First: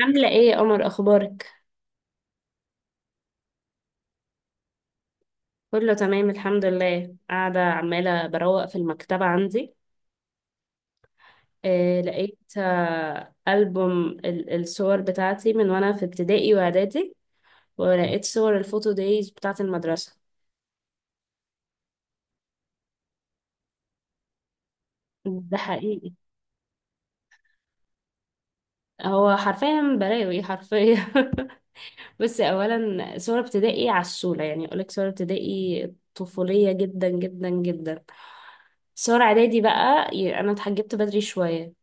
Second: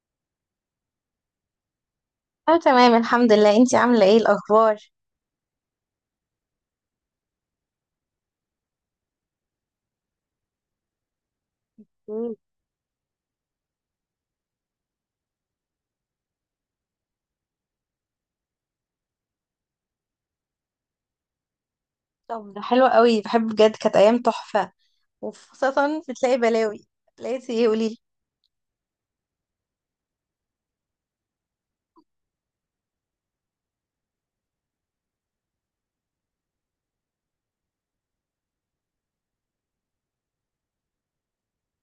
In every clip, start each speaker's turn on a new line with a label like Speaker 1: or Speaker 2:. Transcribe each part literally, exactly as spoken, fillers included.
Speaker 1: عاملة ايه يا قمر اخبارك؟
Speaker 2: اه، تمام الحمد لله. انتي عاملة ايه الأخبار؟
Speaker 1: كله تمام الحمد لله، قاعدة عمالة بروق في المكتبة عندي. آه
Speaker 2: مم.
Speaker 1: لقيت آه ألبوم ال- الصور بتاعتي من وانا في ابتدائي واعدادي. ولقيت صور الفوتو دايز بتاعت المدرسة.
Speaker 2: طب ده حلو قوي، بحب بجد كانت أيام تحفة،
Speaker 1: ده
Speaker 2: وخاصة
Speaker 1: حقيقي.
Speaker 2: بتلاقي بلاوي. لقيتي ايه قوليلي.
Speaker 1: هو حرفيا بلاوي حرفيا. بس اولا صور ابتدائي عسولة، يعني اقولك صور ابتدائي طفولية جدا جدا جدا. صور اعدادي بقى ي- انا اتحجبت بدري شوية،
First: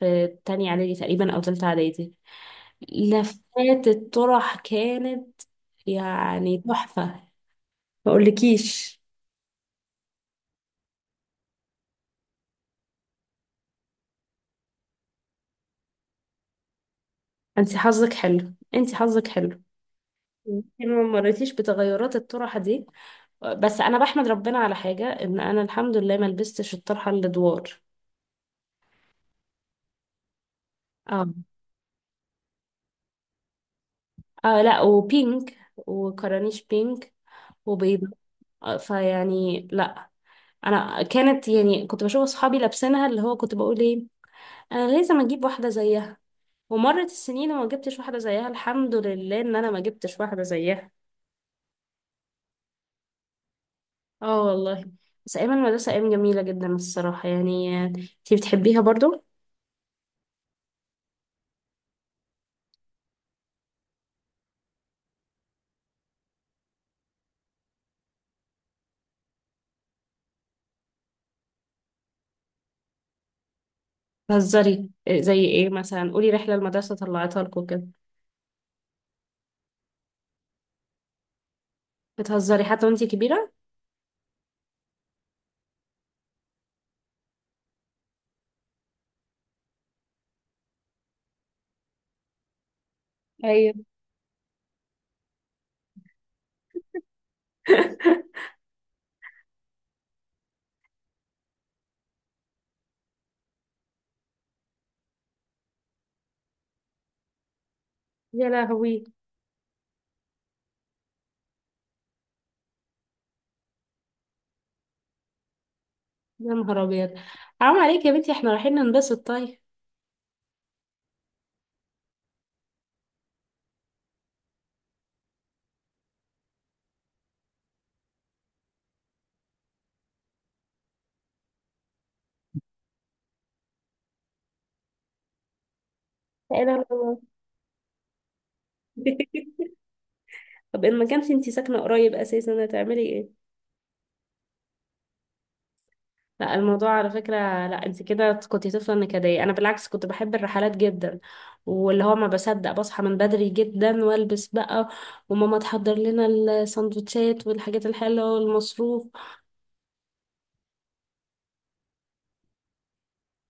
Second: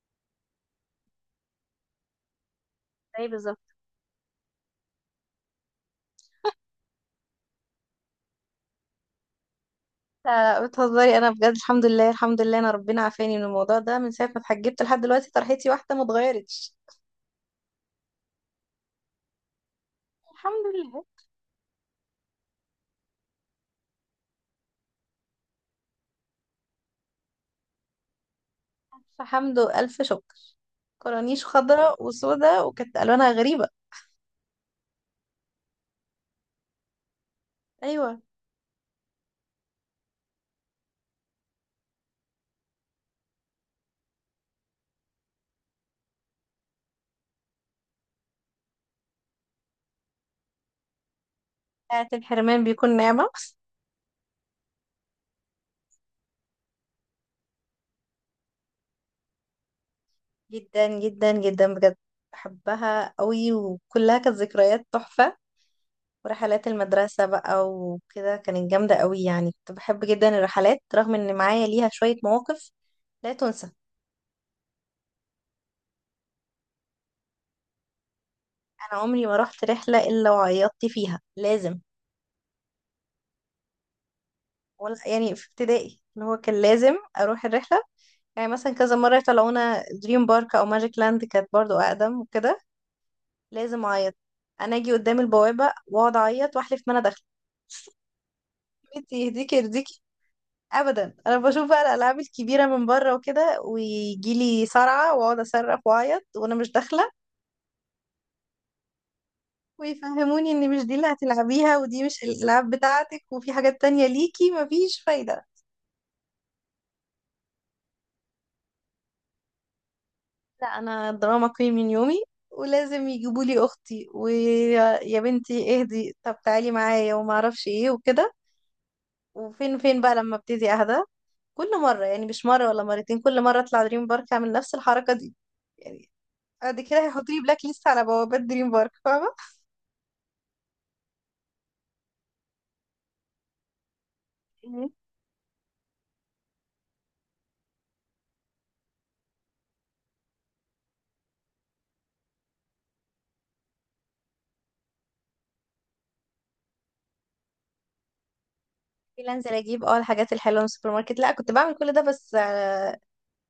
Speaker 1: في تانية اعدادي تقريبا او تالتة اعدادي.
Speaker 2: اي بالظبط.
Speaker 1: لفات الطرح كانت، يعني تحفة. ما اقولكيش.
Speaker 2: لا لا بتهزري، أنا بجد الحمد لله الحمد لله أنا ربنا عافاني من الموضوع ده، من ساعة ما اتحجبت لحد دلوقتي طرحتي واحدة ما اتغيرتش
Speaker 1: انت حظك حلو، انت حظك حلو.
Speaker 2: الحمد
Speaker 1: يمكن ما
Speaker 2: لله.
Speaker 1: مريتيش بتغيرات الطرحة دي. بس انا بحمد ربنا على حاجة، ان انا الحمد لله ما لبستش الطرحة اللي دوار.
Speaker 2: ألف حمد وألف شكر.
Speaker 1: اه.
Speaker 2: كورانيش خضراء وسوداء وكانت ألوانها غريبة.
Speaker 1: اه لا، وبينك وكرانيش بينك وبيضة.
Speaker 2: أيوة.
Speaker 1: آه، فيعني لا. انا كانت يعني كنت بشوف اصحابي لابسينها، اللي هو كنت بقول ايه، انا لازم اجيب واحدة زيها. ومرت السنين وما جبتش واحدة زيها، الحمد لله ان انا ما جبتش واحدة زيها.
Speaker 2: ساعة الحرمان بيكون نعمة.
Speaker 1: اه والله. بس ايام المدرسة ايام جميلة جدا الصراحة، يعني انتي بتحبيها برضو؟
Speaker 2: جدا جدا جدا بجد، بحبها قوي وكلها كانت ذكريات تحفة. ورحلات المدرسة بقى وكده كانت جامدة قوي، يعني كنت بحب جدا الرحلات رغم ان معايا ليها شوية مواقف لا تنسى.
Speaker 1: بتهزري إيه؟ زي ايه مثلا؟ قولي رحلة المدرسة طلعتها لكم كده.
Speaker 2: انا عمري ما رحت رحلة الا وعيطت فيها، لازم.
Speaker 1: بتهزري حتى وانتي كبيرة؟
Speaker 2: ولا يعني في ابتدائي اللي هو كان لازم اروح الرحلة، يعني مثلا كذا مرة يطلعونا دريم بارك او ماجيك لاند كانت برضو اقدم وكده.
Speaker 1: ايوه.
Speaker 2: لازم اعيط. انا اجي قدام البوابة واقعد اعيط واحلف ما انا داخلة. انتي يهديكي يرضيكي. ابدا، انا بشوف بقى الالعاب الكبيره من بره وكده ويجي لي صرعه واقعد اصرخ واعيط وانا مش داخله.
Speaker 1: يا لهوي.
Speaker 2: ويفهموني ان مش دي اللي هتلعبيها ودي مش الالعاب بتاعتك وفي حاجات تانية ليكي، مفيش فايده.
Speaker 1: يا نهار ابيض. حرام عليك يا بنتي، احنا رايحين ننبسط طيب.
Speaker 2: لا انا دراما كوين من يومي. ولازم يجيبوا لي اختي، ويا يا بنتي اهدي طب تعالي معايا وما اعرفش ايه وكده. وفين فين بقى لما ابتدي اهدى. كل مره، يعني مش مره ولا مرتين، كل مره اطلع دريم بارك اعمل نفس الحركه دي يعني.
Speaker 1: لا
Speaker 2: بعد
Speaker 1: لا
Speaker 2: كده
Speaker 1: لا.
Speaker 2: هيحطوا لي بلاك ليست على بوابات دريم بارك فاهمه.
Speaker 1: طب ان ما كانش انتي ساكنه قريب اساسا هتعملي ايه؟
Speaker 2: مم.
Speaker 1: لا الموضوع على فكره، لا انت كده كنت طفله نكديه. انا بالعكس كنت بحب الرحلات جدا، واللي هو ما بصدق بصحى من بدري جدا والبس بقى، وماما تحضر لنا السندوتشات والحاجات الحلوه والمصروف.
Speaker 2: انزل اجيب اه الحاجات الحلوه من السوبر ماركت، لا كنت بعمل كل ده بس آه،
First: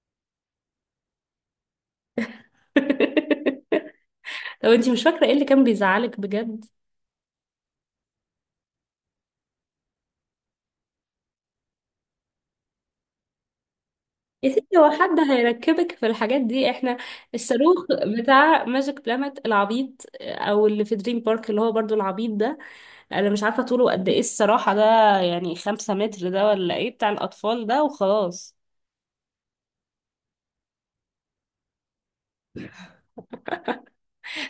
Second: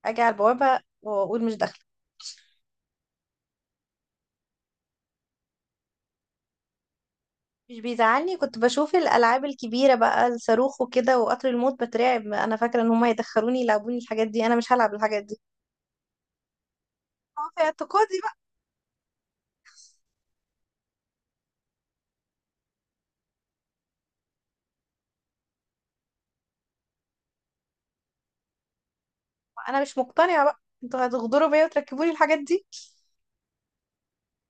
Speaker 2: اجي على البوابه واقول مش داخله.
Speaker 1: طب انتي مش فاكره ايه اللي كان بيزعلك بجد؟
Speaker 2: مش بيزعلني، كنت بشوف الالعاب الكبيره بقى الصاروخ وكده وقطر الموت بترعب، انا فاكره ان هم هيدخلوني يلعبوني الحاجات دي،
Speaker 1: يا
Speaker 2: انا مش
Speaker 1: ستي هو
Speaker 2: هلعب
Speaker 1: حد
Speaker 2: الحاجات دي.
Speaker 1: هيركبك في الحاجات دي؟ احنا
Speaker 2: هو في
Speaker 1: الصاروخ
Speaker 2: اعتقادي بقى،
Speaker 1: بتاع ماجيك بلانت العبيط، او اللي في دريم بارك اللي هو برضو العبيط ده، انا مش عارفة طوله قد ايه الصراحة ده، يعني خمسة متر ده ولا ايه؟ بتاع الاطفال ده وخلاص.
Speaker 2: انا مش مقتنعه بقى، انتوا هتغدروا بيا وتركبوني الحاجات دي.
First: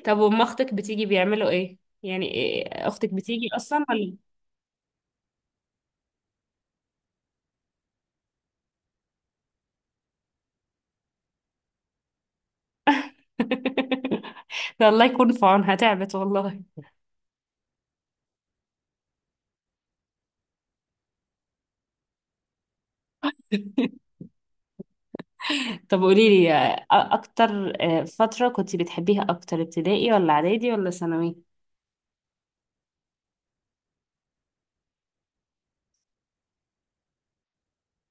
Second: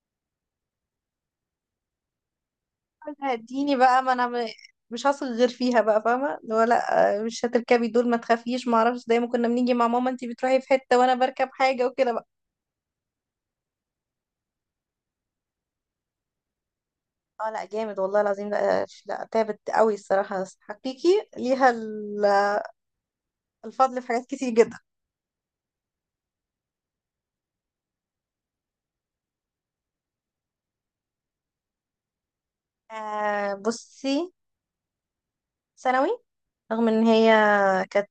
Speaker 1: طب وام اختك بتيجي بيعملوا ايه؟ يعني إيه اختك بتيجي
Speaker 2: هديني
Speaker 1: اصلا
Speaker 2: بقى، ما
Speaker 1: ولا؟
Speaker 2: انا م- مش هثق غير فيها بقى، فاهمه اللي هو لا آه، مش هتركبي دول ما تخافيش ما اعرفش، زي ما كنا بنيجي مع ماما انتي بتروحي في حته وانا بركب حاجه وكده بقى.
Speaker 1: ده الله يكون في عونها، تعبت والله.
Speaker 2: اه لا جامد والله العظيم، لا لا تعبت قوي الصراحة، بس حقيقي ليها ال- الفضل في حاجات كتير جدا.
Speaker 1: طب قولي لي، اكتر آه، فترة كنت بتحبيها اكتر، ابتدائي ولا اعدادي ولا ثانوي؟
Speaker 2: آه بصي، ثانوي. رغم ان هي كانت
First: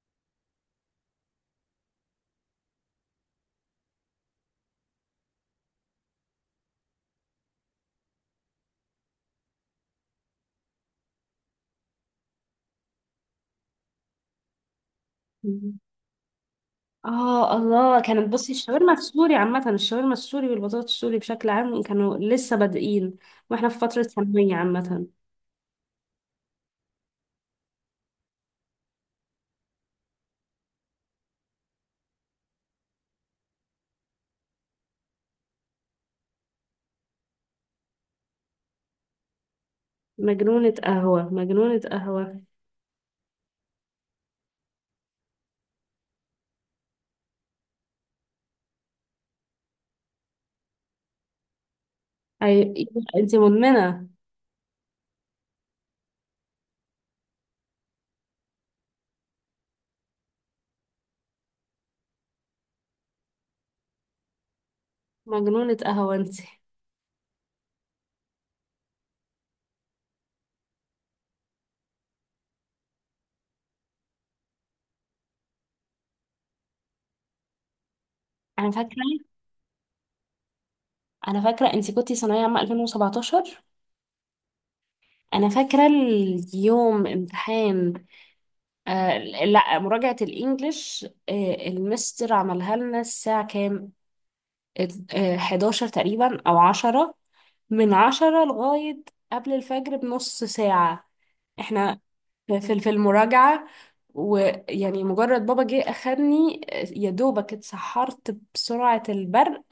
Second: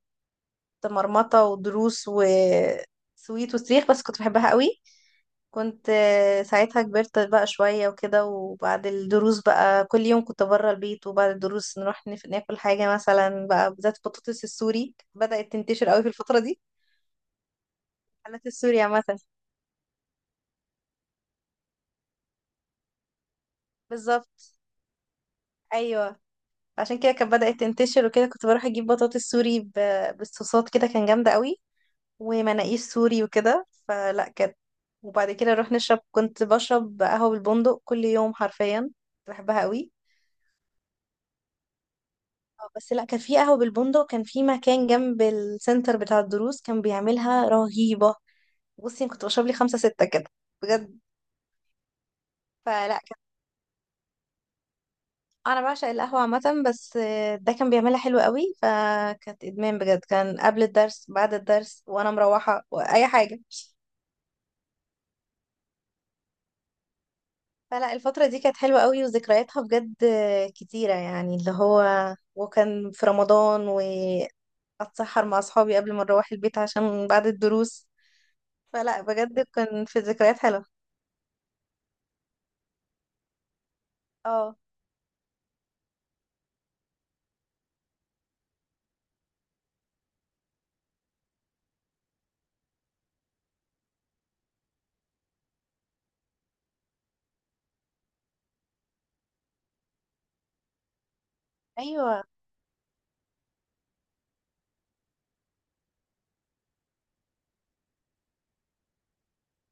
Speaker 2: مرمطة ودروس وسويت وصريخ بس كنت بحبها قوي. كنت آه، ساعتها كبرت بقى شوية وكده، وبعد الدروس بقى كل يوم كنت بره البيت، وبعد الدروس نروح نف- ناكل حاجة مثلا بقى، بالذات البطاطس السوري بدأت تنتشر قوي في الفترة دي.
Speaker 1: اه الله، كانت
Speaker 2: محلات
Speaker 1: بصي
Speaker 2: السوري
Speaker 1: الشاورما
Speaker 2: عامة.
Speaker 1: السوري عامة، الشاورما السوري والبطاطس السوري بشكل عام كانوا لسه بادئين واحنا في فترة ثانوية
Speaker 2: بالظبط.
Speaker 1: عامة.
Speaker 2: ايوه، عشان كده كانت بدأت تنتشر وكده، كنت بروح اجيب بطاطس سوري ب- بالصوصات كده كان جامدة قوي. ومناقيش سوري وكده، فلا كانت. وبعد كده نروح نشرب، كنت بشرب قهوة بالبندق كل يوم حرفيا، كنت بحبها قوي.
Speaker 1: مجنونة قهوة، مجنونة قهوة.
Speaker 2: آه، بس لا كان في قهوة بالبندق كان في مكان جنب السنتر بتاع الدروس كان بيعملها رهيبة. بصي أنا كنت بشرب لي خمسة ستة كده، بجد.
Speaker 1: اي،
Speaker 2: فلا
Speaker 1: انت مدمنة.
Speaker 2: انا بعشق القهوه عامه، بس آه، ده كان بيعملها حلو قوي، فكانت ادمان بجد، كان قبل الدرس بعد الدرس وانا مروحه واي حاجه.
Speaker 1: مجنونة قهوة انت.
Speaker 2: فلا الفتره دي كانت حلوه قوي وذكرياتها بجد آه، كتيره، يعني اللي هو وكان في رمضان واتسحر مع اصحابي قبل ما نروح البيت عشان بعد الدروس.
Speaker 1: انا فاكرة
Speaker 2: فلا بجد كان في ذكريات حلوه.
Speaker 1: انا فاكرة انت كنتي ثانوية عامة ألفين وسبعتاشر.
Speaker 2: اه.
Speaker 1: انا فاكرة اليوم امتحان، آه لا، مراجعة الانجليش. آه المستر عملها لنا الساعة كام، آه حداشر تقريبا او عشرة، من عشرة لغاية قبل الفجر بنص ساعة احنا،
Speaker 2: ايوه
Speaker 1: في في في المراجعة. ويعني مجرد بابا جه أخدني، يا دوبك اتسحرت بسرعة البرق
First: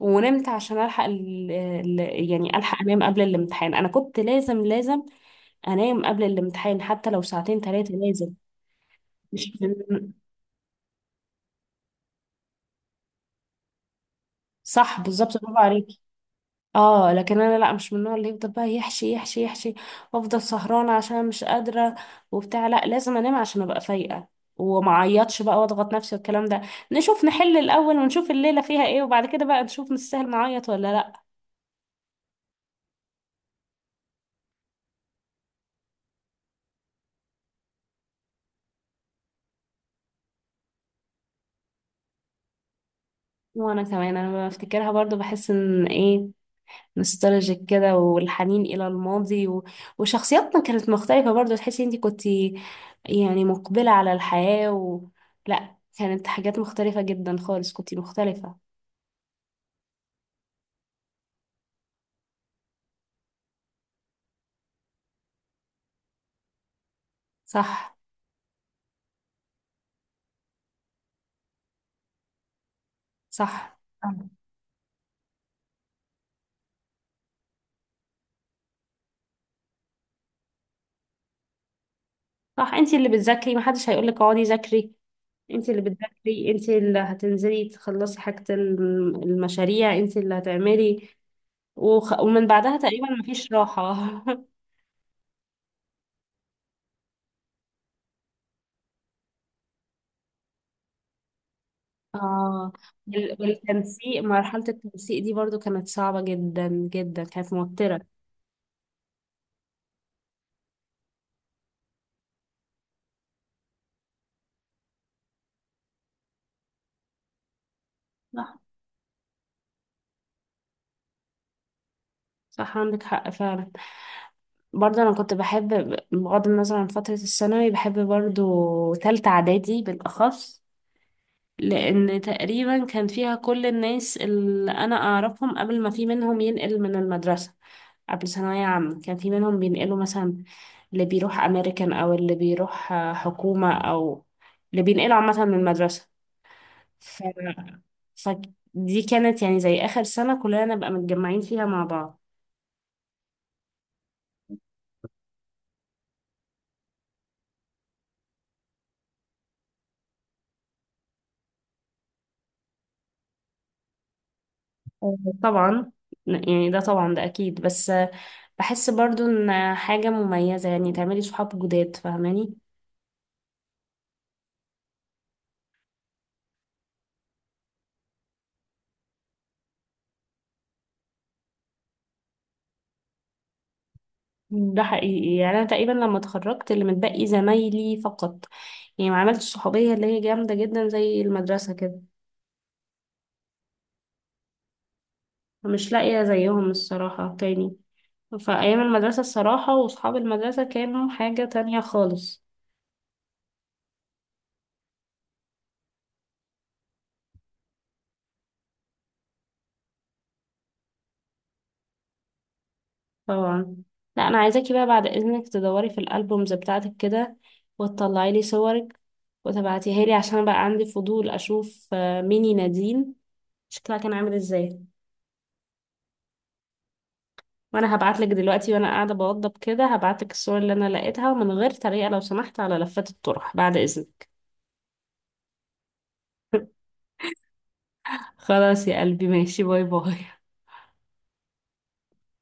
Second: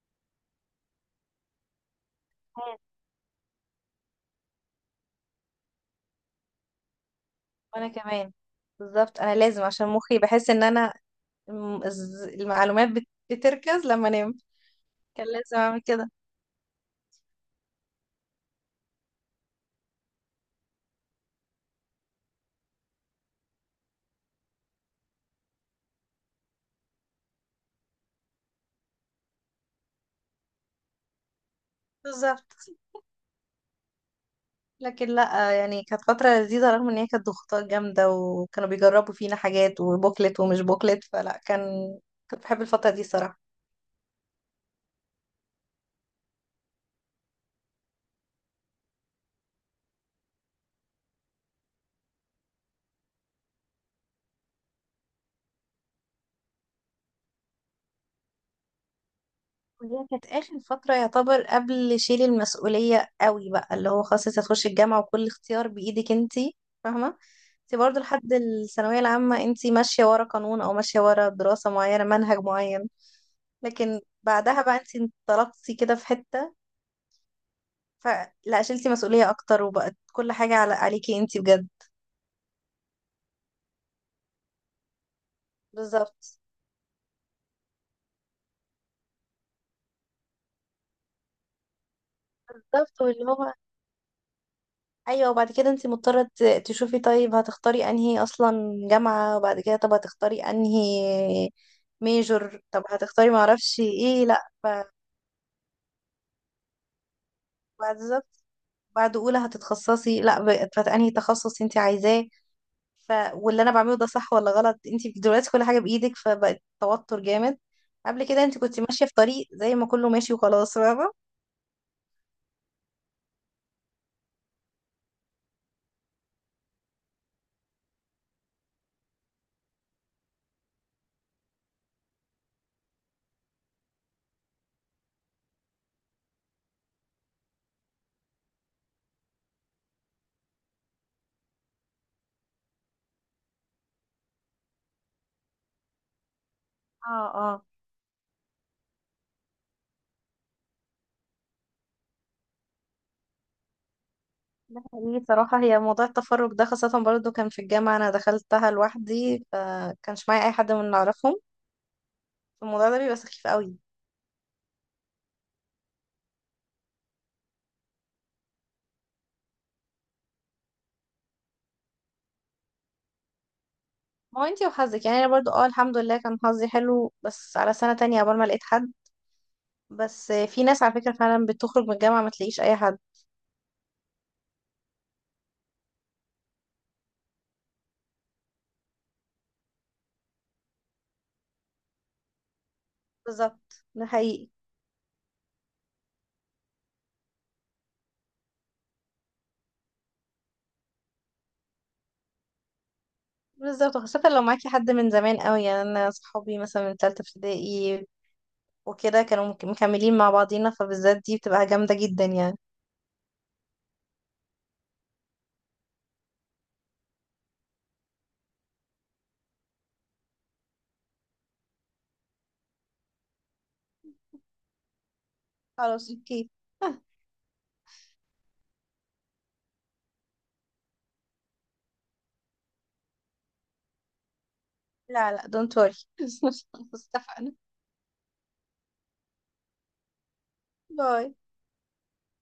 Speaker 1: ونمت عشان ألحق ال ال يعني ألحق أنام قبل الامتحان. أنا كنت لازم لازم أنام قبل الامتحان، حتى لو ساعتين
Speaker 2: وانا
Speaker 1: ثلاثة
Speaker 2: كمان،
Speaker 1: لازم.
Speaker 2: بالظبط انا
Speaker 1: مش
Speaker 2: لازم، عشان مخي بحس ان انا الم- الز- المعلومات بت- بتركز لما انام،
Speaker 1: صح
Speaker 2: كان
Speaker 1: بالظبط، برافو
Speaker 2: لازم اعمل
Speaker 1: عليك.
Speaker 2: كده.
Speaker 1: اه لكن انا لا، مش من النوع اللي يفضل بقى يحشي يحشي يحشي وافضل سهرانه عشان مش قادره وبتاع. لا لازم انام عشان ابقى فايقه، وما اعيطش بقى واضغط نفسي والكلام ده. نشوف نحل الاول ونشوف الليله فيها ايه، وبعد كده بقى نشوف نستاهل نعيط ولا لا.
Speaker 2: بالظبط. لكن لا، يعني كانت فترة لذيذة، رغم ان هي كانت ضغوطات جامدة، وكانوا بيجربوا فينا حاجات، وبوكلت ومش بوكلت، فلا كان، كنت بحب الفترة دي صراحة.
Speaker 1: وانا كمان، انا لما بفتكرها برضو بحس ان ايه، نوستالجيك كده والحنين الى الماضي. و... وشخصياتنا كانت مختلفه برضو، تحسي انتي كنتي يعني مقبله على الحياه. و... لا كانت حاجات مختلفه جدا خالص، كنتي مختلفه.
Speaker 2: وهي كانت آخر فترة يعتبر قبل شيل المسؤولية قوي بقى، اللي هو خلاص انت هتخشي الجامعة وكل اختيار بإيدك انتي فاهمة. انتي
Speaker 1: صح.
Speaker 2: برضه لحد الثانوية العامة انتي ماشية ورا قانون، او ماشية ورا دراسة معينة منهج معين.
Speaker 1: صح.
Speaker 2: لكن بعدها بقى انتي انطلقتي كده في حتة، فلا شلتي مسؤولية اكتر، وبقت كل حاجة على عليكي انتي بجد.
Speaker 1: صح، انت اللي بتذاكري، محدش هيقولك اقعدي ذاكري. انت اللي
Speaker 2: بالظبط.
Speaker 1: بتذاكري، انت اللي هتنزلي تخلصي حاجة، الم- المشاريع انت اللي هتعملي. وخ... ومن بعدها
Speaker 2: بالظبط
Speaker 1: تقريبا
Speaker 2: واللي
Speaker 1: مفيش
Speaker 2: هو،
Speaker 1: راحة.
Speaker 2: ايوه وبعد كده انت مضطره ت- تشوفي طيب هتختاري انهي اصلا جامعه، وبعد كده طب هتختاري انهي ميجور،
Speaker 1: اه،
Speaker 2: طب هتختاري
Speaker 1: وال-
Speaker 2: معرفش
Speaker 1: والتنسيق،
Speaker 2: ايه، لا
Speaker 1: مرحلة
Speaker 2: ف-
Speaker 1: التنسيق دي برضو كانت صعبة جدا جدا، كانت
Speaker 2: بعد
Speaker 1: موترة.
Speaker 2: بالظبط، بعد اولى هتتخصصي لا ب- فانهي تخصص انت عايزاه. ف واللي انا بعمله ده صح ولا غلط، انت دلوقتي كل حاجه بايدك، فبقت توتر جامد. قبل كده
Speaker 1: صح.
Speaker 2: انت كنت ماشيه في طريق زي ما كله ماشي وخلاص، فاهمه.
Speaker 1: صح، عندك حق فعلا. برضه انا كنت بحب، بغض النظر عن فترة الثانوي بحب برضو تالتة اعدادي بالاخص، لأن تقريبا كان فيها كل الناس اللي أنا أعرفهم قبل ما في منهم ينقل من المدرسة. قبل ثانوية عامة كان في منهم بينقلوا مثلا، اللي بيروح أمريكان أو اللي بيروح آه، حكومة، أو اللي بينقلوا عامة من المدرسة. ف...
Speaker 2: اه اه.
Speaker 1: فدي كانت يعني زي آخر سنة كلنا نبقى متجمعين فيها مع بعض.
Speaker 2: ده حقيقي صراحة، هي موضوع التفرج ده خاصة برضو كان في الجامعة أنا دخلتها لوحدي فكانش معايا أي حد من اللي أعرفهم، الموضوع ده بيبقى سخيف قوي.
Speaker 1: آه، طبعا. يعني ده طبعا ده أكيد، بس آه، بحس برضو إن حاجة مميزة يعني تعملي صحاب جداد، فاهماني؟
Speaker 2: ما هو انتي وحظك، يعني أنا برضو اه الحمد لله كان حظي حلو، بس على سنة تانية عقبال ما لقيت حد. بس في ناس على فكرة فعلا بتخرج من الجامعة ما تلاقيش أي حد.
Speaker 1: ده حقيقي، يعني انا تقريبا لما اتخرجت اللي متبقي زمايلي فقط، يعني ما عملتش صحوبيه اللي هي جامده جدا زي المدرسه كده.
Speaker 2: بالظبط ده حقيقي.
Speaker 1: مش لاقيه زيهم الصراحه تاني. فايام المدرسه الصراحه واصحاب المدرسه كانوا حاجه تانية خالص.
Speaker 2: بالظبط، خاصة لو معاكي حد من زمان قوي، يعني أنا صحابي مثلا من تالتة ابتدائي وكده كانوا مك- مكملين مع بعضينا، فبالذات دي بتبقى جامدة جدا يعني.
Speaker 1: طبعا. لا انا عايزاكي بقى بعد اذنك تدوري في الالبومز بتاعتك كده، وتطلعي لي صورك وتبعتيها لي، عشان بقى عندي فضول اشوف آه، ميني نادين شكلها كان عامل ازاي.
Speaker 2: خلاص اوكي.
Speaker 1: وانا هبعتلك دلوقتي، وانا قاعدة بوضب كده هبعتلك الصور اللي انا لقيتها، من غير تريقة لو سمحت على لفات الطرح بعد اذنك.
Speaker 2: لا لا دونت وري. اتفقنا.
Speaker 1: خلاص يا قلبي ماشي، باي باي.
Speaker 2: باي.